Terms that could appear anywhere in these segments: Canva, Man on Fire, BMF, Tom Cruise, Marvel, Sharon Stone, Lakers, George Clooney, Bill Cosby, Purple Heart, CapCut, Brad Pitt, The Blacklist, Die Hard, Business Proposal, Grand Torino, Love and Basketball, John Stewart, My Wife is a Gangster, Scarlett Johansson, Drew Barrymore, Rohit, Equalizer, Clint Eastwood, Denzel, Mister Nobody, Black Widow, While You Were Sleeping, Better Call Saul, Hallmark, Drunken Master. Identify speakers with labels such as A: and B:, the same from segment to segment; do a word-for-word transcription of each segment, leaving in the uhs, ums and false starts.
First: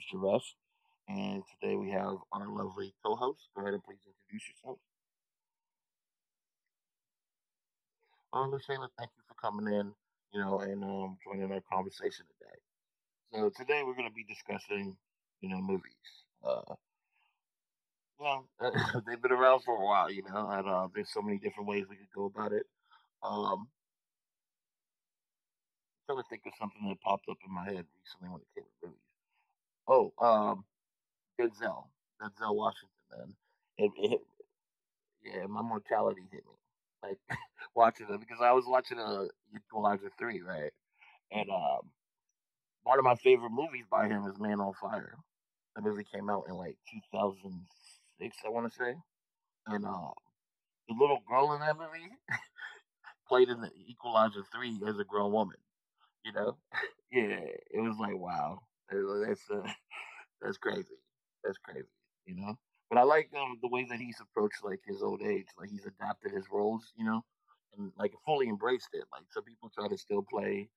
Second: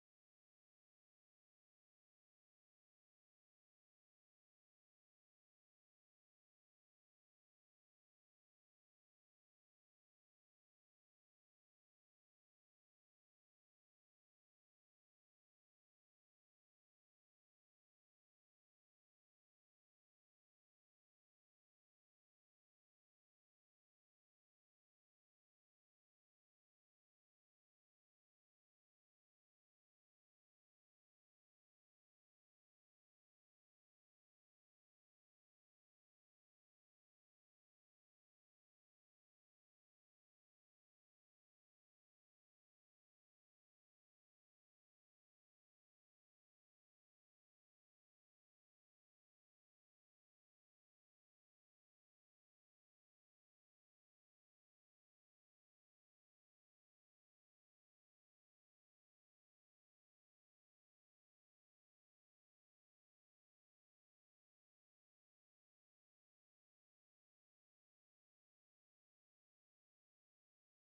A: is Jerez, and today we have our lovely co-host. Go ahead and please introduce yourself. Uh, Lucena, thank you for coming in, you know, and um, joining our conversation today. So today we're going to be discussing, you know, movies. Uh, you know, they've been around for a while, you know, and uh, there's so many different ways we could go about it. Um, I'm trying to think of something that popped up in my head recently when it came to movies. Oh, um, Denzel, Denzel Washington, man. It, it Yeah, my mortality hit me. Like watching it because I was watching uh Equalizer three, right? And um, one of my favorite movies by him is Man on Fire. The movie came out in like two thousand six, I want to say. And uh, the little girl in that movie played in the Equalizer three as a grown woman. You know? Yeah, it was like wow. It- That's uh, That's crazy. That's crazy. You know. But I like um, the way that he's approached like his old age. Like he's adapted his roles. You know, and like fully embraced it. Like some people try to still play.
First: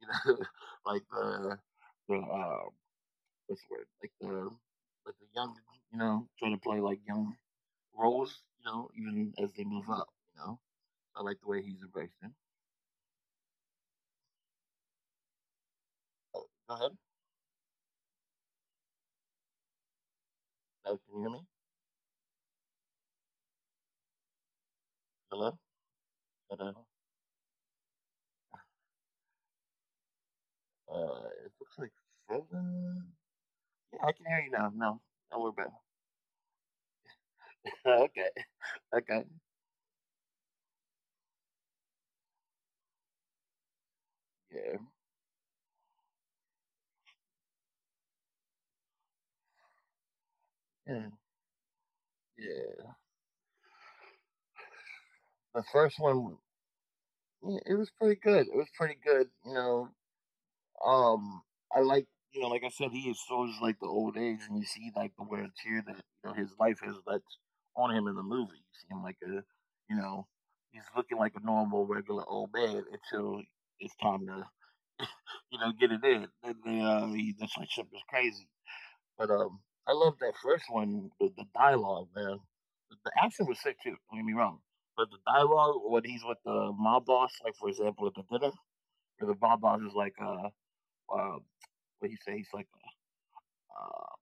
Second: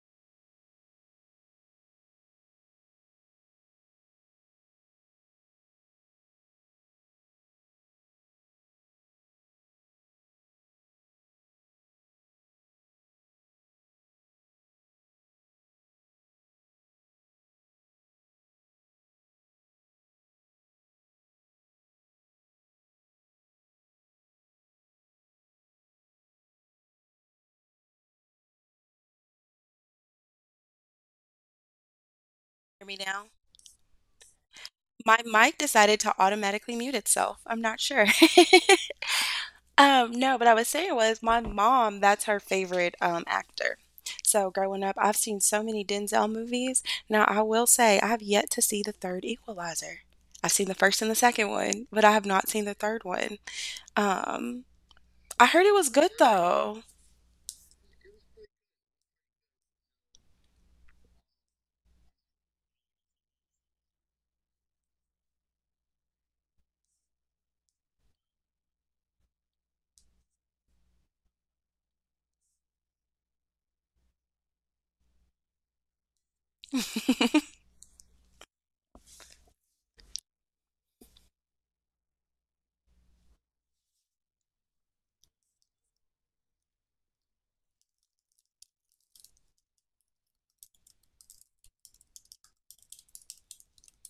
A: You know, like the the uh, What's the word? Like the like the young. You know, try to play like young roles. You know, even as they move up. You know, I like the way he's embraced it. Oh, go ahead. Uh, can you hear me? Hello. Hello. Uh, it looks like
B: Hear me
A: frozen.
B: now?
A: Yeah, I can hear you now. No,
B: My
A: no, we're
B: mic
A: back.
B: decided to automatically mute itself. I'm not
A: Oh,
B: sure.
A: okay. Okay.
B: um, no, but I was saying was my mom, that's her favorite um, actor. So
A: Yeah.
B: growing up, I've seen so many Denzel movies. Now, I will say I have yet to see the third Equalizer. I've seen the
A: Yeah.
B: first and
A: Mm,
B: the second one, but I have not seen the
A: yeah.
B: third one. Um, I
A: The
B: heard it was
A: first
B: good. Really,
A: one,
B: though?
A: yeah, it was pretty good. It was pretty good. You know, um, I like, you know, like I said, he shows like the old age, and you see like the wear and tear that you know his life has that's on him in the movie. You see him like a, you know, he's looking like a normal, regular old man until it's time to, you know, get it in. Then the uh, the the friendship is crazy. But um, I love that first one with the dialogue, man. The action was sick too. Don't get me wrong, but the dialogue when he's with the mob boss, like for example at the dinner, where the mob boss is like, uh, uh what he say? He's like, uh,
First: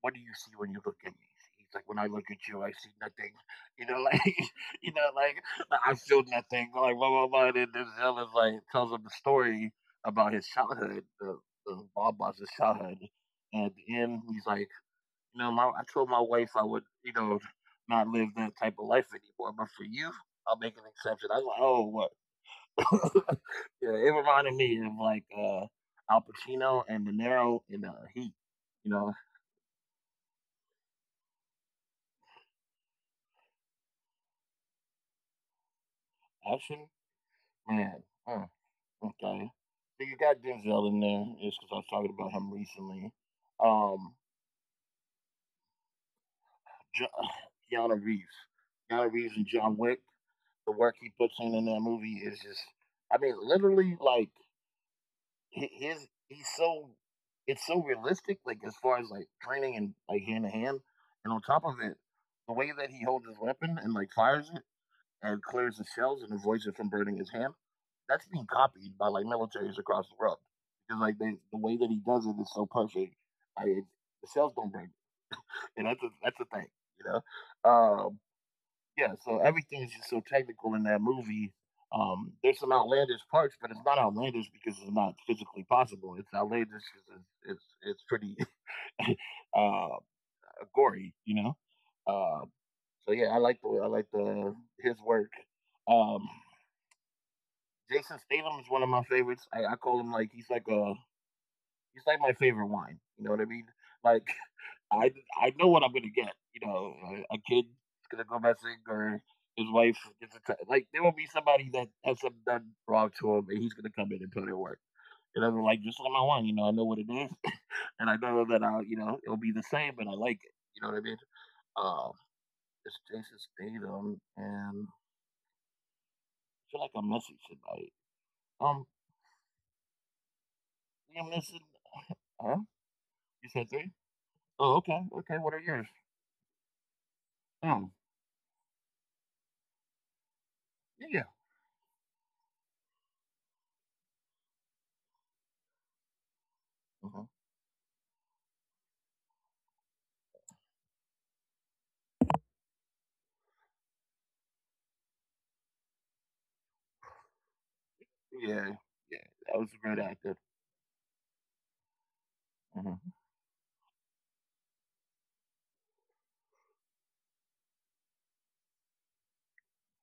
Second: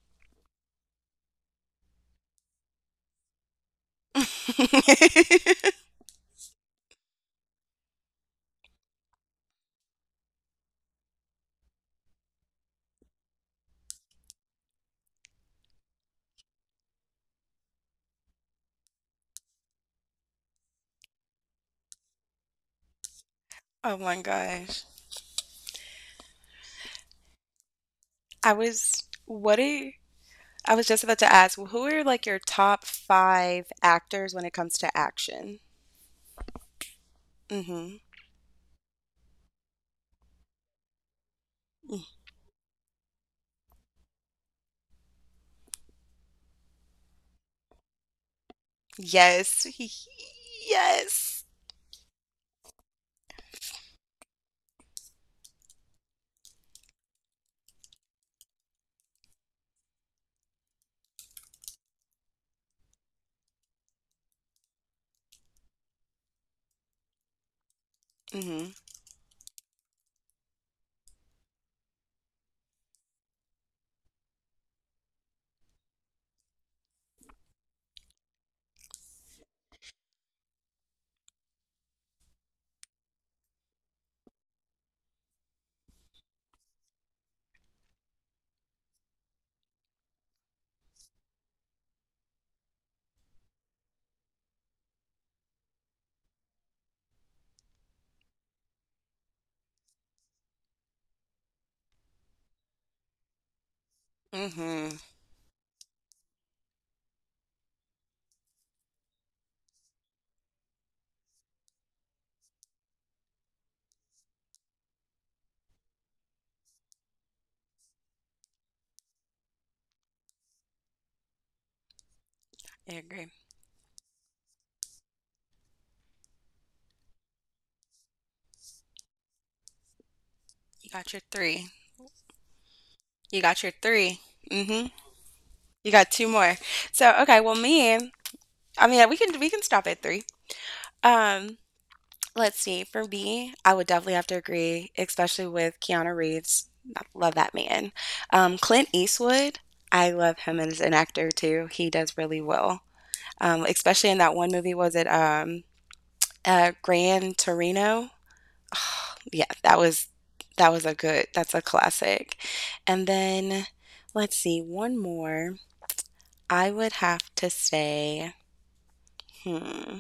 A: what do you see when you look at me? He's like, when I look at you, I see nothing. You know, like, you know, like I feel nothing. Like blah blah blah. And then this is like tells him the story about his childhood, the, the mob boss's childhood. And at the end, he's like you know, my I told my wife I would, you know, not live that type of life anymore. But for you, I'll make an exception. I was like, oh, what? Yeah,
B: Oh
A: it
B: my
A: reminded me
B: gosh.
A: of like uh, Al Pacino and De Niro in uh, Heat.
B: I
A: You
B: was,
A: know,
B: what do I was just about to ask, well, who are like your top five actors when it comes to action?
A: Action
B: Mm-hmm.
A: man. Mm, okay, so you got Denzel in there. It's because I was
B: Mm.
A: talking about him recently. Um, jo- Keanu Reeves, Keanu Reeves and
B: Yes.
A: John Wick. The work he puts
B: Yes.
A: in in that movie is just, I mean, literally like hi- his he's so it's so realistic, like as far as like training and like hand to hand, and on top of it, the way that he holds his weapon and like fires it and clears the shells and avoids it from burning his hand, that's being
B: Mm-hmm.
A: copied by like militaries across the world because like they, the way that he does it is so perfect. Like it, the shells don't burn, and that's a that's the thing, you know. Uh, yeah, so everything is just so technical in that movie. Um, there's some outlandish parts, but it's not outlandish because it's not physically possible. It's outlandish because it's it's, it's pretty uh, gory, you know. Uh, so yeah, I like the I like the his work. Um, Jason Statham is one of my favorites. I, I call him like he's like a he's like my favorite wine. You know what I mean? Like
B: Mm-hmm.
A: I I know what I'm gonna get. You know, a, a kid's gonna go missing, or his wife gets attacked. Like there will be somebody that has something done wrong to him, and he's gonna come in and put in work. And I'm like, just like my one, you know, I know what it is, and I know that I'll, you know, it'll be the same, but I like it. You know what I mean? Um,
B: I
A: it's
B: agree.
A: Jason Statham, and I feel like I'm missing somebody. Um,
B: You got your
A: I'm missing.
B: three.
A: Huh?
B: You
A: You
B: got your
A: said three?
B: three.
A: Oh,
B: Mm-hmm.
A: okay, okay. What are
B: You
A: yours?
B: got two more. So, okay, well, me,
A: Oh,
B: I mean, we can we can stop at three.
A: yeah, yeah,
B: Um, let's see. For me, I would definitely have to agree, especially with Keanu Reeves. I
A: uh-huh.
B: love that man. Um, Clint Eastwood. I love him as an actor too. He does really well. um, especially in that one movie. Was it um, uh, Grand Torino?
A: Yeah, yeah.
B: Yeah,
A: That was
B: that
A: a great
B: was
A: actor.
B: that was a good. That's a classic.
A: Uh-huh.
B: And then let's see, one more. I would have to say, hmm,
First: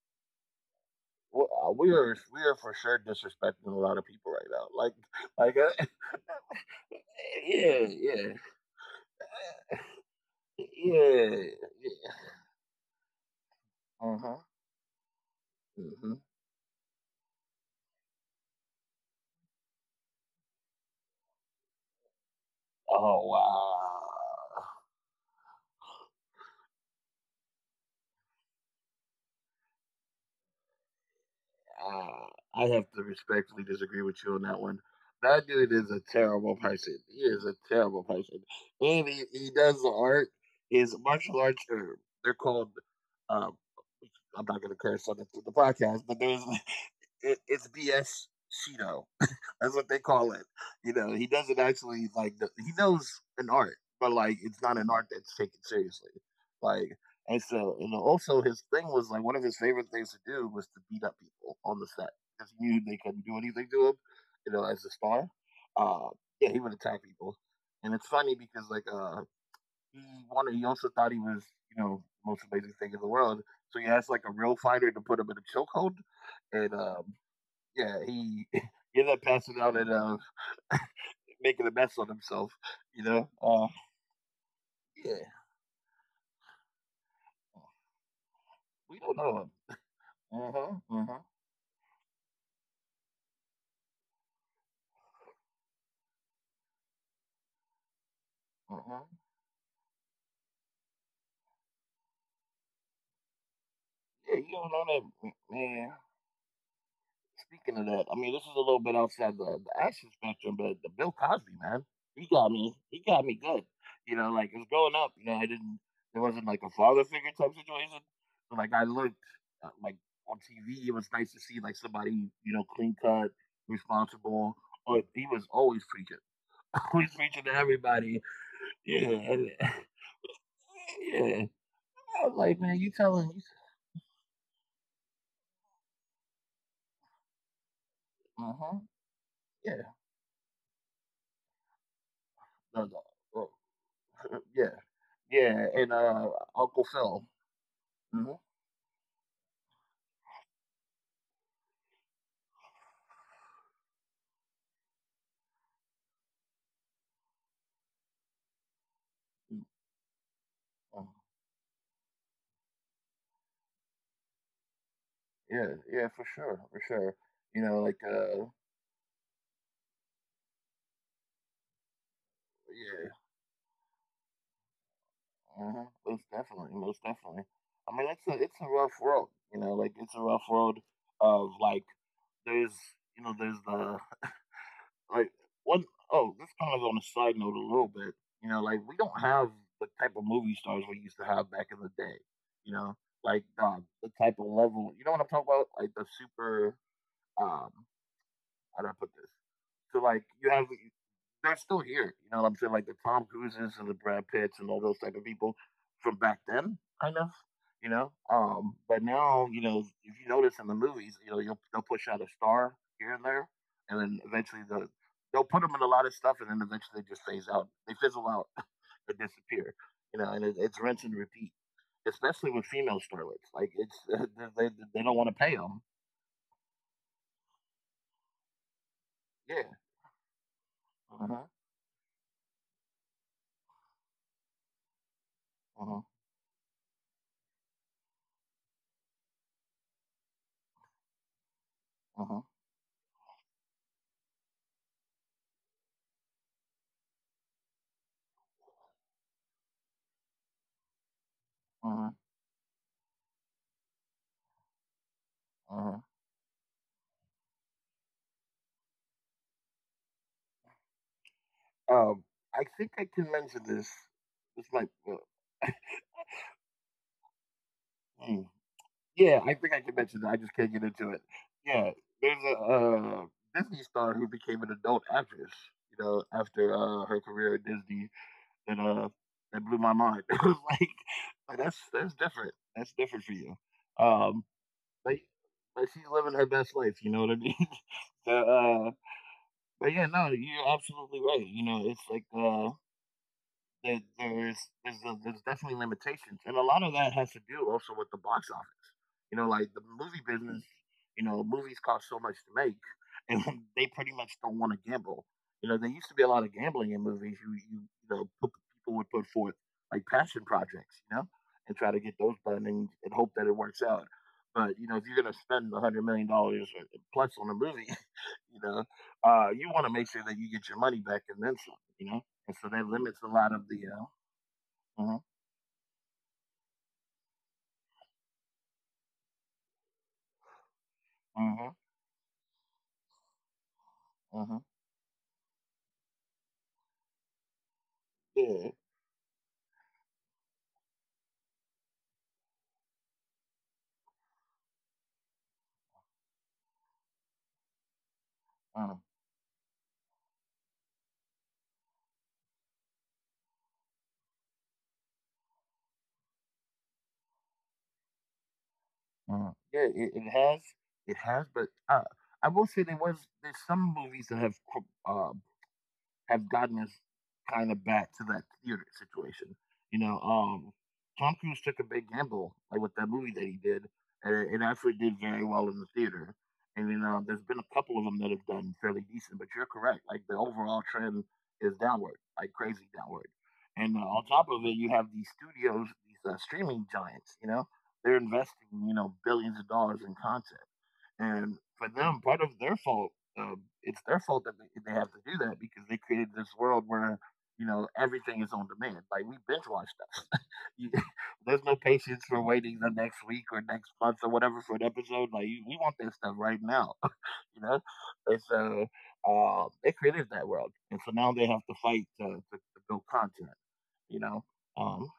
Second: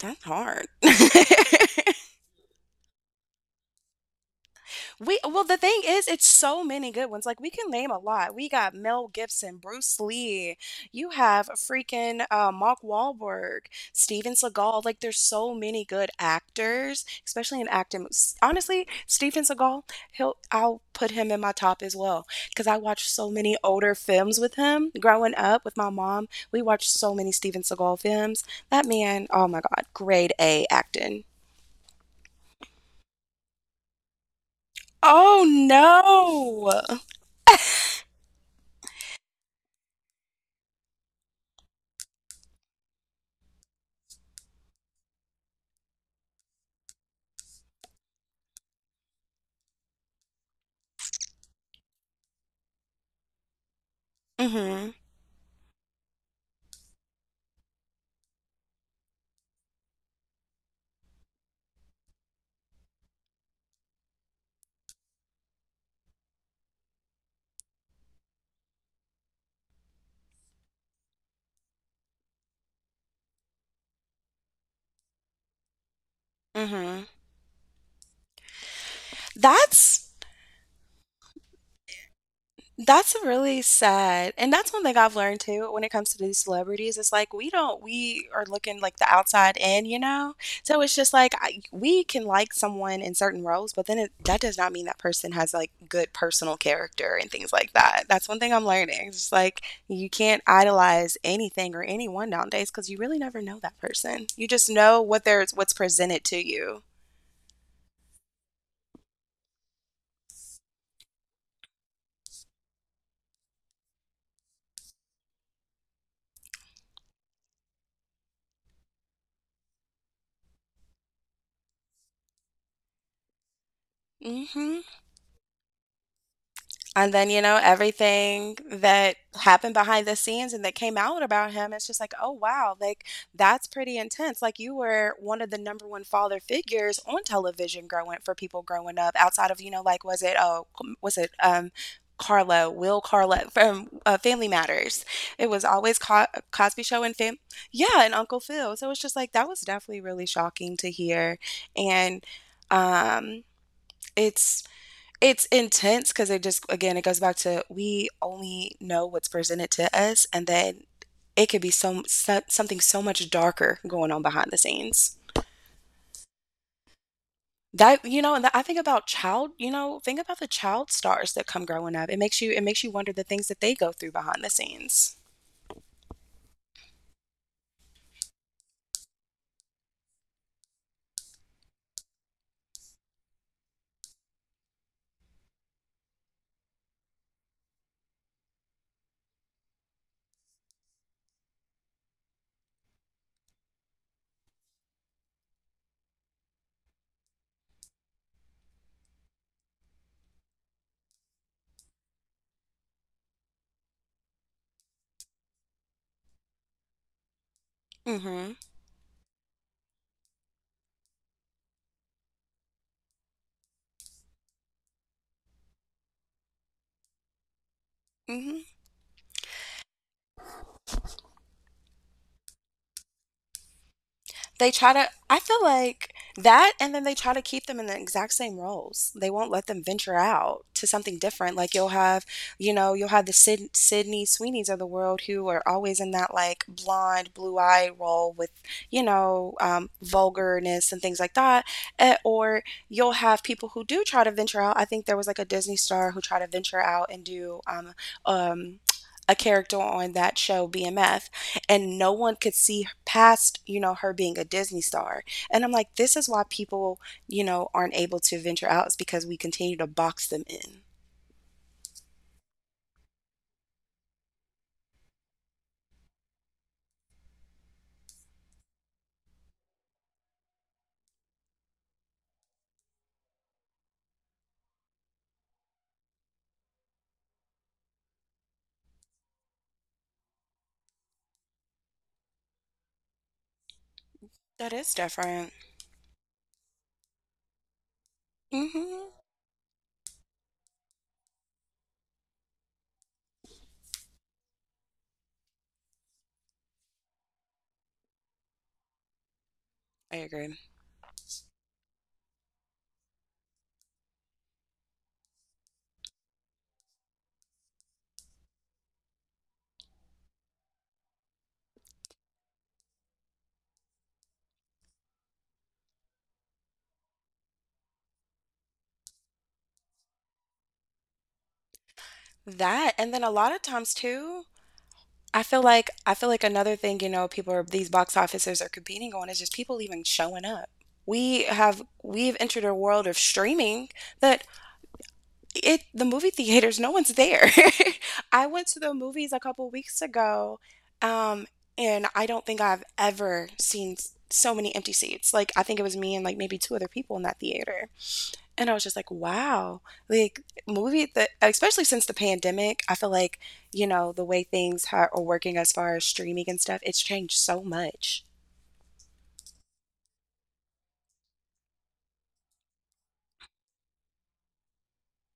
B: that's hard.
A: Well, uh, we are we are for sure disrespecting a lot of people right now. Like,
B: We well, the
A: like,
B: thing
A: uh,
B: is, it's so many good ones. Like we can
A: yeah,
B: name a lot.
A: yeah,
B: We got Mel Gibson, Bruce Lee. You
A: yeah,
B: have freaking
A: yeah.
B: uh, Mark Wahlberg, Steven
A: Uh-huh.
B: Seagal. Like there's so many good
A: Hmm.
B: actors, especially in acting. S- Honestly, Steven Seagal, he'll I'll put him in my top as well because I watched
A: Oh
B: so many
A: wow.
B: older films with him growing up with my mom. We watched so many Steven Seagal films. That man, oh my God, grade A acting.
A: Uh, I have to respectfully disagree with you on that one.
B: Oh
A: That dude is a terrible person.
B: no.
A: He is a terrible person, and he, he does the art. His martial arts are they're called. Um, I'm not gonna curse on the, the podcast, but there's it, it's B S Shido. That's what they call it. You know, he doesn't actually, like, he knows an art, but like it's not an
B: Mhm.
A: art that's taken seriously. Like, and so, and also his thing was like one of his favorite things to do was to beat up people on the set because he knew they couldn't do anything to him. You know, as a star, uh, yeah, he would attack people, and it's funny because like uh, he wanted. He also thought he was, you know, the most amazing thing in the world. So he asked like a real fighter to put him in a chokehold, and
B: Mhm.
A: um, yeah, he he ended up passing out at
B: That's
A: uh, making a mess on himself,
B: that's
A: you know.
B: really
A: Uh,
B: sad, and that's one thing I've
A: yeah,
B: learned too when it comes to these celebrities. It's like we don't we are looking like the
A: we don't know
B: outside
A: him.
B: in, you know?
A: Uh
B: So
A: huh.
B: it's just
A: Uh huh.
B: like I, we can like someone in certain roles, but then it, that does not mean that person has like good personal character and things like that. That's one thing I'm
A: Uh
B: learning.
A: huh.
B: It's just like you can't idolize anything or anyone nowadays because you really never know that person.
A: Yeah,
B: You
A: you
B: just
A: don't
B: know
A: know
B: what
A: that
B: there's what's
A: man.
B: presented to you.
A: Speaking of that, I mean, this is a little bit outside the, the action spectrum, but the Bill Cosby man, he got me. He got me good. You know, like it was growing up. You know, I didn't. There wasn't like a father figure type situation. So like I looked uh, like on T V, it was nice to see like somebody you know clean cut, responsible.
B: Mhm.
A: But he was always preaching. Always
B: And then,
A: preaching
B: you
A: to
B: know,
A: everybody.
B: everything
A: Yeah,
B: that
A: and
B: happened behind the scenes and that came out
A: yeah.
B: about him, it's just like,
A: I
B: oh,
A: was like,
B: wow,
A: man, you
B: like
A: telling you.
B: that's pretty intense. Like you were one of the number one father figures on television growing for people
A: Uh-huh.
B: growing up outside of, you know,
A: Yeah.
B: like, was it, oh, um, was it, um, Carlo,
A: No,
B: Will
A: no,
B: Carlo
A: no,
B: from uh,
A: uh,
B: Family
A: yeah.
B: Matters. It was
A: Yeah. And
B: always Co-
A: uh
B: Cosby
A: Uncle
B: Show and
A: Phil.
B: Fam, yeah, and
A: Mm-hmm.
B: Uncle Phil. So it's just like that was definitely really shocking to hear, and um, it's it's intense because it just again, it goes back to we only know what's presented to us, and then
A: Mm-hmm. Uh,
B: it could be some so something so much darker going on behind the scenes.
A: yeah, yeah, for sure. For sure. You know, like
B: That you know, and
A: uh
B: that I think about child you know, think about the child stars that come growing up. It makes you it makes you wonder
A: yeah,
B: the things that they go through behind the scenes.
A: uh-huh. Most definitely, most definitely. I mean it's a it's a rough road, you know, like it's a rough road of like there's you know, there's the, like, one. Oh, this kind of on a side note a little bit. You know, like we don't have the type of movie stars we used to have back in the day. You know, like um, the type of level. You know what I'm talking about? Like the super. Um, how do I put this? So like you have they're still here. You know what I'm saying? Like the Tom Cruises and the Brad Pitts and all those type of people from back then, kind of. You know,
B: Mhm.
A: um, but now you know if you notice in the movies, you know you'll, they'll push out a star here and there, and then eventually the, they'll put them in a lot of stuff, and then eventually they just phase out. They fizzle out,
B: Mhm.
A: they disappear. You know, and it, it's rinse and repeat, especially with female starlets. Like it's they,
B: They
A: they,
B: try
A: they
B: to
A: don't want
B: I
A: to pay
B: feel
A: them.
B: like that, and then they try to keep them in the exact same roles. They won't let
A: Yeah.
B: them venture out to something
A: Uh huh.
B: different. Like you'll have, you know, you'll have the Sid- Sydney Sweeneys of the world who are
A: Uh
B: always
A: huh.
B: in that like blonde, blue eye role with, you know, um, vulgarness and things like that. Eh,
A: Uh huh.
B: or you'll have people who do try to venture out. I think there was like a Disney star who tried to venture out and do um, um, a character on that show B M F, and
A: Uh
B: no
A: huh.
B: one could see past, you know, her being a Disney star. And I'm
A: Uh
B: like,
A: huh.
B: this is why people, you know, aren't able to venture out is because we continue to box them in.
A: Um, I think I can mention this. It's like, uh, hmm. Yeah, I think I can mention that. I just can't get into it. Yeah, there's a uh, Disney star who became an adult actress. You know, after uh, her career at Disney, that uh, that blew my mind. It was like, like, that's that's different. That's different for you. Um,
B: That is
A: but
B: different.
A: but she's living her best life. You know what I mean? So, uh,
B: Hmm.
A: but yeah, no, you're absolutely right. You know, it's like uh, There, there's there's a, there's definitely limitations, and a lot of that has to do also with the box office. You know, like the
B: I
A: movie
B: agree.
A: business. You know, movies cost so much to make, and they pretty much don't want to gamble. You know, there used to be a lot of gambling in movies. You you you know, put, people would put forth like passion projects. You know, and try to get those done and, and hope that it works out. But you know, if you're gonna spend a hundred million dollars plus on a movie, you know, uh, you want to make sure that you get your money back and then some, you know, and so
B: That
A: that
B: and then a
A: limits a
B: lot of
A: lot of
B: times
A: the,
B: too,
A: uh, mhm,
B: i feel like I feel like another thing, you know, people are, these box officers are competing on is just people even showing up. we have
A: mhm,
B: we've entered a world of streaming. That
A: mhm,
B: It the movie theaters, no one's there. I went to
A: yeah,
B: the movies a couple weeks ago, um, and I don't think I've ever seen s- so many empty seats. Like I think it was me and like maybe two other people in that theater. And I was just
A: mhm,
B: like, wow. Like movie the especially since the pandemic, I feel like, you know, the way things ha- are working as far as streaming and stuff, it's changed so much.
A: mhm. Yeah, it, it has, it has, but uh, I will say there was there's some movies that have uh, have gotten us kind of back to that theater situation. You know, um, Tom Cruise took a big gamble like with that movie that he did, and it, actually did very well in the theater. And you know, there's been a couple of them that have done fairly decent, but you're correct. Like the overall trend is downward, like crazy downward. And uh, on top of it, you have these studios, these uh, streaming giants. You know, they're investing, you know, billions of dollars in content. And for them, part of their fault, um, it's their fault that they, they have to do that because they created this world where, you know, everything is on demand. Like we binge watch stuff. you, there's no patience for waiting the next week or next month or whatever for an episode. Like you, we want that stuff right now, you know. And so uh, they created that world, and so now they have to fight to, to, to build content, you know. Um,